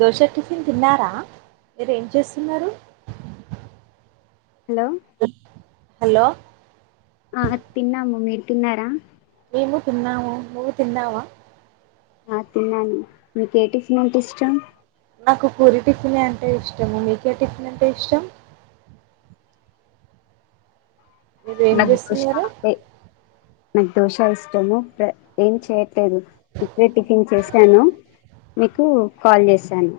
Dosa tiffin తిన్నారా మీరు ఏం చేస్తున్నారు హలో హలో ఆ తిన్నాము మీరు తిన్నారా మేము తిన్నాము నువ్వు తిన్నావా ఆ తిన్నాను నీకి ఎ టిఫన్ అంటే ఇష్టం నాకు పూరి టిఫిన్ అంటే ఇష్టము మీకే టిఫిన్ అంటే ఇష్టం మీరు ఏం నాకు దోశ చేస్తున్నారు అంటే నాకు దోశ ఇష్టము ఏం చేయట్లేదు ఇప్పుడే టిఫిన్ చేశాను మీకు కాల్ చేసాను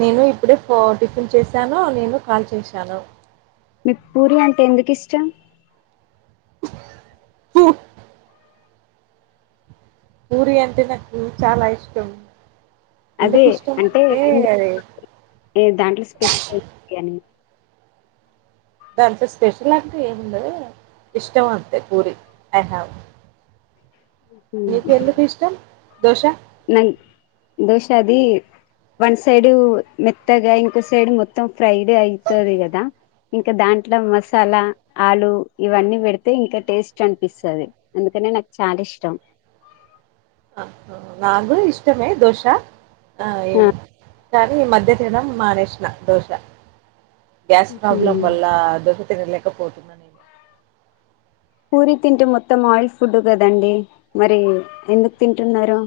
నేను ఇప్పుడే ఫ టిఫిన్ చేశాను నేను కాల్ చేశాను మీకు పూరి అంటే ఎందుకు ఇష్టం హు ఉ పూరి అంటే నాకు చాలా ఇష్టం అదే ఎందుకు ఇష్టం అంటే అది ఎందుకు దాంట్లో స్పెషల్ బిర్యానీ దాంట్లో స్పెషల్ అంటే ఏం లే ఇష్టం అంతే పూరి ఐ హావ్ నీకు ఎందుకు ఇష్టం దోశ నాకు దోశ అది వన్ సైడ్ మెత్తగా, ఇంకో సైడ్ మొత్తం ఫ్రైడ్ అయితది కదా, ఇంకా దాంట్లో మసాలా ఆలు ఇవన్నీ పెడితే, ఇంకా టేస్ట్ అనిపిస్తది. అందుకనే నాకు చాలా ఇష్ టం ఆ నాలుగు ఇష్టమే దోశ ఆ ఏం సారి మధ్యాహ్నం మానేేసినా దోశ గ్యాస్ ప్రాబ్లమ్ వల్ల దొస తిన్లే సపోర్ట్ ఉన్నా నేను పూరిీ తింటే మొత్తం ఆయిల్ ఫుడ్ కదండి మరి ఎందుకు తింటున్నారు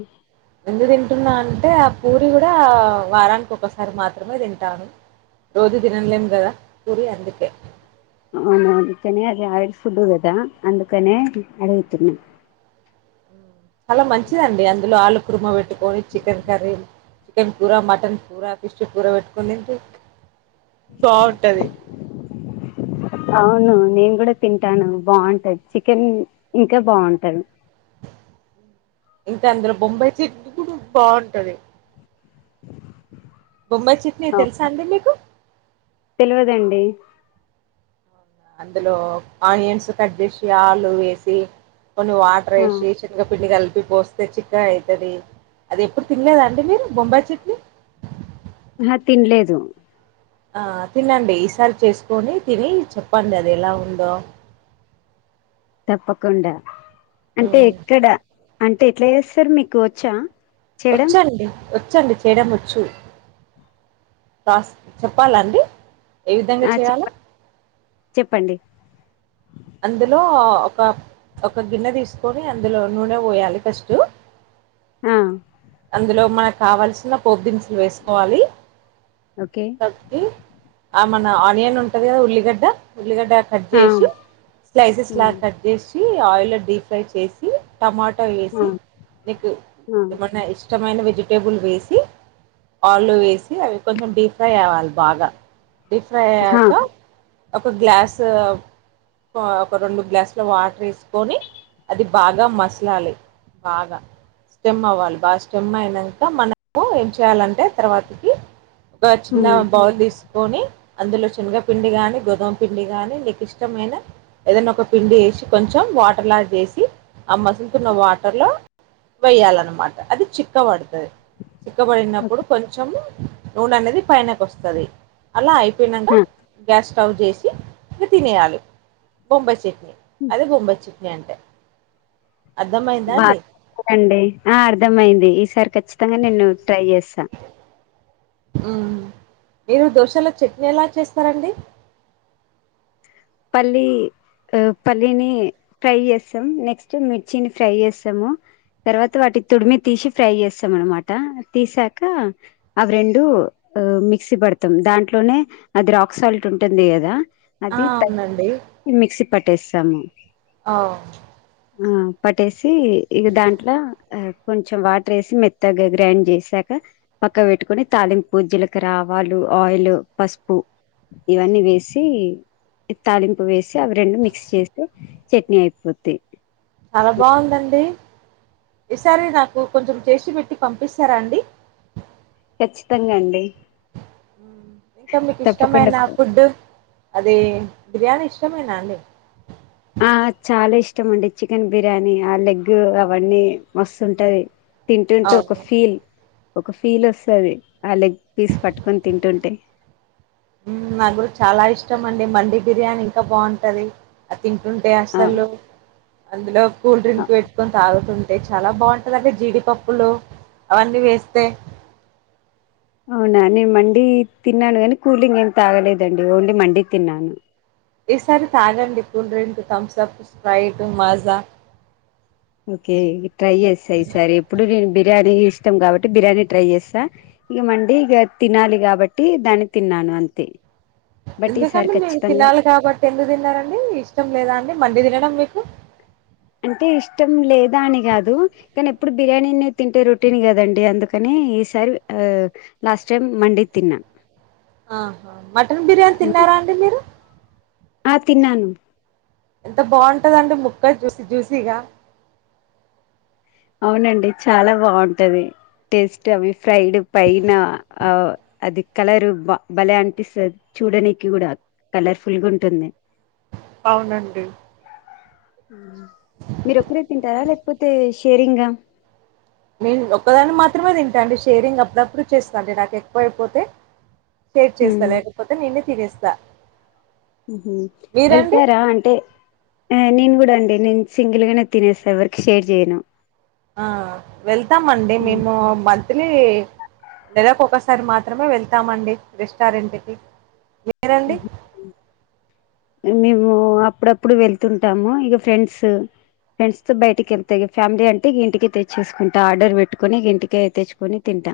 ఎందుకు తింటున్నా అంటే, ఆ పూరి కూడా వారానికి ఒకసారి మాత్రమే తింటాను. రోజు తినలేము కదా, పూరి అందుకే. అవును అందుకనే అది ఆయిల్ ఫుడ్ కదా అందుకనే అడిగితిని చాల మంచిదండి అందులో ఆలు కుర్మ పెట్టుకొని, చికెన్ కర్రీ, చికెన్ కూూర, మటన్ కూ ర, ఫిష్ కూర పెట్టుకుందిండి. బాగుంటది అవును నేను కూడా తింటాను బాగుంటది. చికెన్ ఇంకా బాగుంటది. ఇంకా అందులో బొంబై సిట్ కూడా బాగుంటది బొంబయి చెటనీ తెలుసా అండి మీకు తెలివదండి అందులో ఆనియన్స్ కట్ చేసి ఆలు వేసి కొన్ని వాటర్ వేసి సెన్నగ పిండి కలిపి పోస్తే చిక్కగా అవుతది అది ఎప్పుడు తినలేదాండి మీరు బొంబాయి చట్నీ ఆహా తినలేదు ఆ తినండి ఈసారి చేసుకొని తిని చెప్పండి అది ఎలా ఉందో తప్పకుండ అంటే మ్మ్ ఎక్కడ అన్ ఎట్లా చేస్తర్ మీకు వచ్చా చేయడం వచ్చండి వచ్చండి చేయడం వచ్చు కాస్ చెప్పాలండి ఏ విధంగా ఆ చేయాలో చెప్పం చెప్పండి అందులో ఒక ఒక గిన్నె తీసుకొని అందులో నూనె పోయాలి ఫస్ట్ ఆ అందులో మనకు కావాల్సిన దినుసులు వేసుకోవాలి ఓకే శక్తి ఆ మన ఆనియన్ ఉంటది కదా ఉల్లిగడ్డ ఉల్లిగడ్డ కట్ ఆ చేసి స్లైసెస్ లా ఉమ్ కట్ చేసి ఆయిల్ లో డీప్ ఫ్రై చేసి టమాటొ ఆ వేసి నీకు ఆ ఏమన్నా ఇష్టమైన వెజి వెజిటేబుల్ వేసి ఆల్లో వేసి అవి కొంచెం డీప్ ఫ్రైఅవాలి బాగా డీప్ ఫ్రై హా అయ్యాక ఒక గ్లాస్ ఒక రెండు గ్లాసుల వాటర్ వేసుకొని అది బాగా మసలాలి బాగా స్టెమ్ అవ్వాలి బాగా స్టెమ్ అయినాక మనము ఏం చేయాలంటే తర్వాతకి బచ్నా ఉమ్ బౌల్ తీసు కొని అందులో శనగపిండి గాని గోధుమ పిండి గాని నీకు ఇష్టమైన ఏదైనా ఒక పిండి వేసి కొంచెం వాటర్లా చేసి ఆ మసులుతున్న వాటర్లో వేయాలన్నమాట అది చిక్క బడతది చిక్కబడినప్పుడు ఓకే కొంచము నూనె అనేది పైనకి వస్తుంది అలా అయి హా [unintelligible] గ్యాస్ స్టవ్ చేసి ఇక తినేయాలి బొంబాయి చట్నీ అది బొంబాయి చ గంటే బాగారండి ఆ అర్ధమయింది ఈసారి కచ్చి కానీ నేను ట్రై చేస్తా హ్మ్ మీరు దోశలో చట్నీ ఎలా చేస్తారండి పల్లీ పల్లీని ఫ్రై చేస్తాం నెక్స్ట్ మిర్చిని ఫ్రై చేస్తము తర్వాత వాటి తుడిమి తీసి ఫ్రై చేస్తం అన్నమాట తీసాక అవి రెండూ మిక్సీ పడతాం దాంట్లోనే అది రాక్ సాల్ట్ ఉంటుంది కదా అది త అండి పట్టేసాము అవు ఆ పటేస్ ఛీ ఇక దాంట్లో ఆ కొంచెం వాటర్ వేసి మెత్తగా గ్రైండ్ చేసాక పక్క పెట్టుకుని తాలింపు జీలకర్ర ఆవాలు ఆయిల్ పసుపు ఇవన్నీ వేసి తాలింపు వేసి అవి రెండు మిక్స్ చేస్తే చట్నీ అయిపోద్ది. చాలా బావుందండి ఈసారి నాకు కొంచెం చేసి పెట్టి పంపిస్తారా అండి ఖచ్చితంగా అండి మ్మ్. తప్పకుండా అదే బిర్యానీ ఇష్టమే నా అండి ఆ చాలా ఇష్టం అండి చికెన్ బిర్యానీ ఆ లెగ్ అవన్నీ మస్తుంటాది. తింటుంటే ఒక అవును ఫీల్ ఒక ఫీల్ వస్తాది ఆ లెగ్ పీస్ పట్టుకొని తింటుంటే నాగ్గూడ చాలా ఇష్టం అండి మండి బిర్యానీ ఇంకా బావుంటది. తింటుంటే ఆ అసలు అందులో కూల్ డ్రింక్ పెట్టుకొని తాగుతుం అంటే చాలా బాగుంటదండి జీడిపప్పులు అవన్నీ వేస్తే అవునా నేను మండి తిన్నాను గానీ కూలింగ్ ఏం తాగలేదండి ఓన్లీ మండీ తిన్నాను ఈసారి తాగండి cool drink Thums Up, Sprite, Maaza okay try చేస్తా ఈ సారి ఎప్పుడు నేను బిర్యానీ ఇ ఇష్టం కాబట్టి బిర్యానీ ట్రై చేస్తా ఇక మండి ఇక తినాలి కాబట్టి దాన్ని తిన్నాను అంతే. బట్ ఈసారి ఎందుకండి మేము ఖచ్చితంగా తినాలి కాబట్టి ఎందుకు తిన్నారండి ఇష్టం లేదా అండి మండి తినడం మీకు. అంటే ఇష్టం లేదా అని కాదు కానీ ఎప్పుడు బిర్యానీనె తింటే రొటీన్ కదండి అందుకని ఈసారి లాస్ట్ టైం మండీ తిన్నా. ఆహా మటన్ బిర్యానీ ఉమ్. తిన్నారా అండి మీరు ఆ తిన్నాను ఎంత బాగుంటదండి ముక్క జూసి జూసిగా అవునండి చాలా బాగుంటది. టేస్ట్ అవి ఫ్రైడ్ పైన ఆ అది కలర్ భలే అనిపిస్తది చూడనికి కూడా కలర్ ఫుల్గా ఉంటుంది అవునండి మీరు ఒకరే తింటారా లేక పుతేష్ కేరింగా నేను ఒక్కదాని మాత్రమే తింటాండి షేరింగ్ అప్పుడప్పుడు చేస్తా అండి నాకు ఎక్కువ అయిపోతే షేర్ చేస్తా ఉమ్ లేకపోతే నేనె తినేస్తా హ మీరండి? వెళ్తారా అంటే నేను కూడా అండి నేను సింగిల్ గానేెతినేస్తా ఎవరికి షేర్ చేయను. ఆ వెళ్తామండి మేము మంత్లీ దాదాపు ఒకసారి మాత్రమే వెళ్తామండి రెస్టారెంట్ కి. ఏరండి మేము అప్పుడప్పుడు వెళ్తుంటాము. ఇక ఫ్రెండ్స్ ఫ్రెండ్స్ తో బయటికి వెళ్తే ఇక ఫ్యామిలీ అంటే ఇక ఇంటికే తెచ్చేసుకుంటా ఆర్డర్ పెట్టుకొని ఇంటికే తెచ్చుకొని తింటా.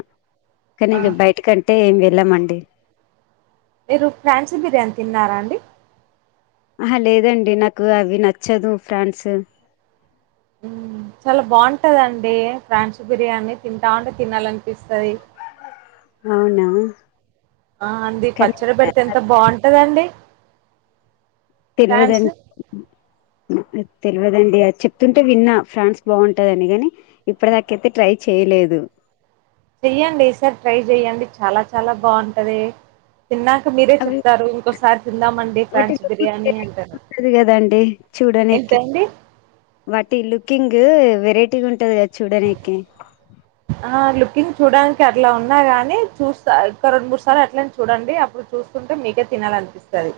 కానీ ఆ! ఇక బయట కంటే ఏం ఎలమండి మీరు ఫ్రాన్సీ బిర్యానీ తిన్నారా అండి ఆహ లేదండి నాకు అవి నచ్చదు ఫ్రాన్స్ చాలా బాగుంటదండి ఫ్రాన్స్ బిర్యానీ తింటా ఉంటే తినాలనిపిస్తది అవునా ఆ అంది కానీ పచ్చడి పెడితే ఎంత బాగుంట కదండి తెరువదని తెలవదండి అది చెప్తుంటే విన్నా ఫ్రాన్స్ బాగుంటదని కాని ఇప్పటి దాక అయితే ట్రై చేయలేదు. చెయ్యండి ఈసారి ట్రై చెయ్యండి చాలా చాలా బాగుంటది తిన్నాక మీరే అవి చెప్తారు ఇంకోసారి తిందామండి వాటి ఫ్రాన్స్ బిర్యానీ [unintelligible] అంటారు ఉంటది కదా అండి చూడనికి ఏంటండి వాటి లుకింగ్ వేర్ రేటిగా ఉంటది చూడరికి చూడానికి అట్లా ఉన్నా గాని చూస్తా ఒక రెండు మూడు సార్లు అట్లనె చూడండి అప్పుడు చూస్తుంటే మీకే తినాలనిపిస్తది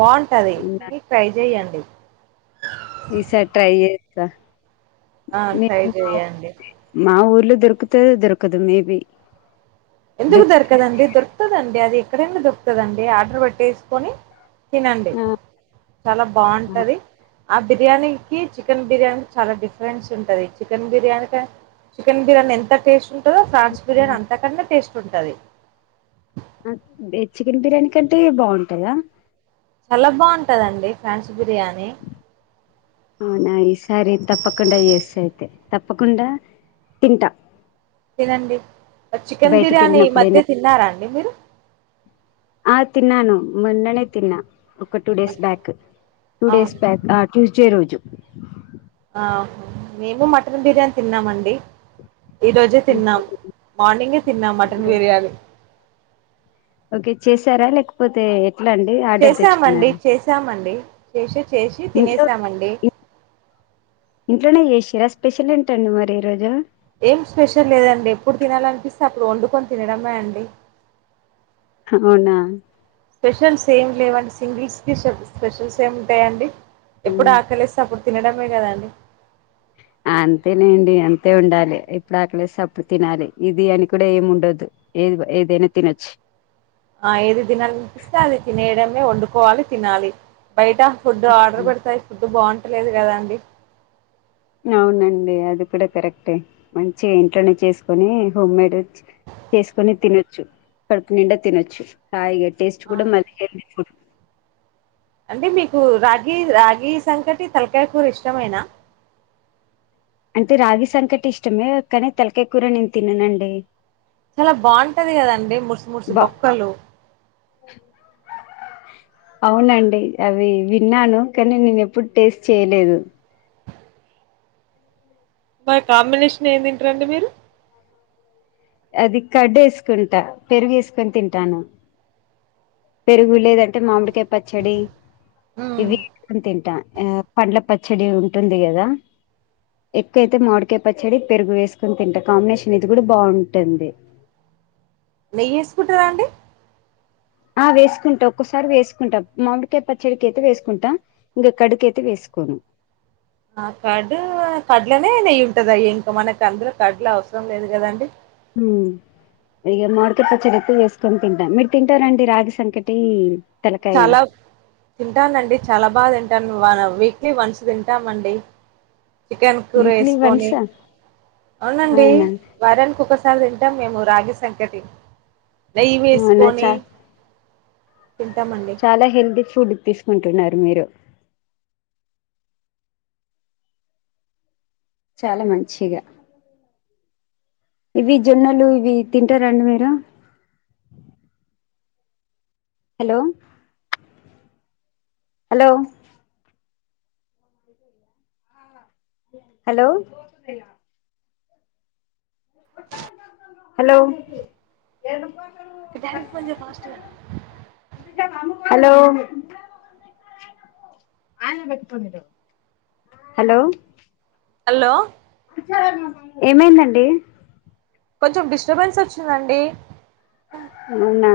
బాగుంటది తిని ట్రై చెయ్యండి ఈసారి ట్రై యే త ఆ ట్రై మీకు మా [unintelligible] చెయ్యండి మా ఊర్ ఇల్లు దొరుకుత దొరుకదు మేబి ఎందుకు దొరకదండి దొరుక్తదండి అది ఎక్కడన్న దొరుకుతదండి ఆర్డర్ పెట్టేసుకొని తినండి చాలా బాగుంటది ఆ బిర్యానీకి చికెన్ బిర్యానీ చాలా డిఫరెన్స్ ఉంటది చికెన్ బిర్యానీక చికెన్ బిర్యానీ ఎంత టేస్ట్ [unintelligible] ఫ్రాంచ్ బిర్యానీ అంతకన్న టేస్ట్ ఉంటది [unintelligible] చికెన్ బిర్యానీ కంటే బాగుంటదా చాలా బాగుంటదండి ఫ్రాన్స్ బిర్యానీ అవునా ఈసారి తప్పకుండా చేస్త అయితే తప్పకుండా తింటా తినండి అ చికెన్ బయటికి బిర్యానీ ఈ వెళ్ళినప్పుడైనా మధ్య తిన్నారా అం ఎ మీరు ఆ తిన్నాను మొన్ననే తిన్నా ఒక్క టూ డేస్ బ్యాక్ టూ అవును డేస్ బ్యాక్ ఆ టూస్ చే రోజు ఆహ మేము మటన్ బిర్యానీ తిన్నామండి ఈ రోజే తిన్నాం మార్నింగే తిన్నా మటన్ బిర్యానీ ఓకె చేసారా లేకపోతే ఎట్లా అండి ఆర్డర్ చేసామండి తెచ్చుకున్నారా చేసామండి చేశి చేశి ఇంట్లో తినేసామండి ఇంట్లోనే చేసిరా స్పెషల్ ఏంటండి మరి ఈ రోజు ఏం స్పెషల్ లేదండి ఎప్పుడు తినాలనిపిస్తే అప్పుడు వండుకొని తినడమే అండి అవునా స్పెషల్స్ ఏం లేవండి సింగిల్స్ కి షే స్పెషల్స్ ఏం ఉంటాయండి. ఎప్పుడు ఉమ్. ఆకలేస్తే అప్పుడు తినడమే గదాండి అంతేనేండి అంతే ఉండాలి ఎప్పుడు ఆకలేస్తే అప్పుడు తినాలి ఇది అని కూడా ఏం ఉండద్దు ఏది ఏదైనా తినొచ్చు ఆ ఏది దినాలనిపిస్తే అది తినేయడమే టే, వండుకోవాలి తినాలి బయట ఫుడ్ ఉమ్. ఆర్డర్ పెడతే ఫుడ్ బాగుం లేదు కదండీ అవునండి అది కూడా కరెక్టే మంచిగా ఇంట్లోనే చేసుకొని హోమ్మేడ్ చేసుకొని తినొచ్చు కడుపు నిండా తినొచ్చు హాయిగా టేస్ట్ ఆ, గూడ [unintelligible] అంటే మీకు రాగి రాగి సంకటి తలకాయ కూర ఇష్టమేన అంటే రాగి సంకటి ఇష్టమే కానీ తలకాయ కూర నేను తిననండి చాలా బాగుంటది కదండి ముర్సు ముర్సు బా బొక్కలు అవునండి అవి విన్నాను కానీ నేను ఎప్పుడు టేస్ట్ చేయలేదు మరి కాంబినేషన్ ఏం తింటరండి మీరు అది కడ్డ్ ఏసుకుంటా పెరుగు ఏసుకొని తింటాను పెరుగు లేదంటే మామిడికాయ్ పచ్చడి మ్మ్. ఇవి తింటా ఆ పండ్ల పచ్చడి ఉంటుంది కదా ఎక్కువయితే మాడికాయ పచ్చడి పెరుగు వేసుకొని తింటా కాంబినేషన్ ఇది కూడా బాగుం టుంది నెయ్యి ఏసుకుంటరా అండి ఆ వేసుకుంటా ఒక్కసారి వేసుకుంటా మామిడికాయ పచ్చడికి అయితే వేసుకుంటా ఇంకా కర్డ్ అయితే వేసుకోను ఆ కర్డ్ కడ్లనే నెయ్యి ఉంటదాయే ఇంక మనకు అందులో కర్డ్ లో అవసరం లేదు కదండి మ్మ్ ఇగ మామిడికాయ పచ్చడి ఎక్కువ వేసుకొని తింటాను మీరు తింటారండి రాగి సంకటి తలకాయ చాలా తింటానండి చాలా బాగా తింటాను నువ్వాలా వీక్లీ వన్స్ తింటామండి చికెన్ కూర వీక్లీ ఏసుకొని వన్స్ అవునండి అవునా వారనికి ఒకసారి తిం టం మేము రాగి సంకటి నెయ్యి అవునా వేసుకొని చ తింటామండి చాలా హెల్దీ ఫుడ్ తీసుకుంటున్నారు మీరు చాలా మంచిగా ఇవి జొన్నలు ఇవి తింటారండి మీరు హలో హలో హలో హలో అక్క డాడికి ఫోన్ చేయ్యక్క ఫస్టు హలో హలో హలో ఏమైందండీ కొంచెం డిస్టబెన్స్ వచ్చిందండి అవునా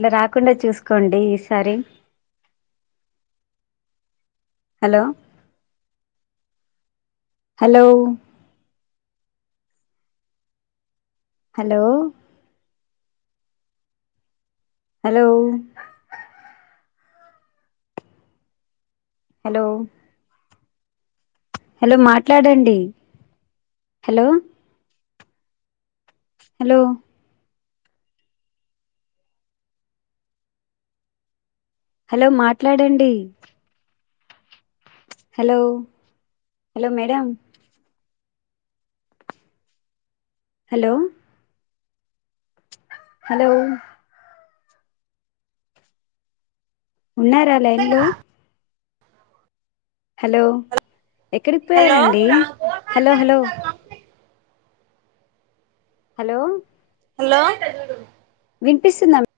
ట్లా రాకుండా చూసుకోండి ఈసారి hello hello hello hello hello hello మాట్లాడండి హలో హలో హలో మాట్లాడండి hello hello madam hello hello ఉన్నారా లైన్లో హలో ఎక్కడికి హలో పోయారండి హలో హలో హలో హలో వినిపిస్తుందా మీ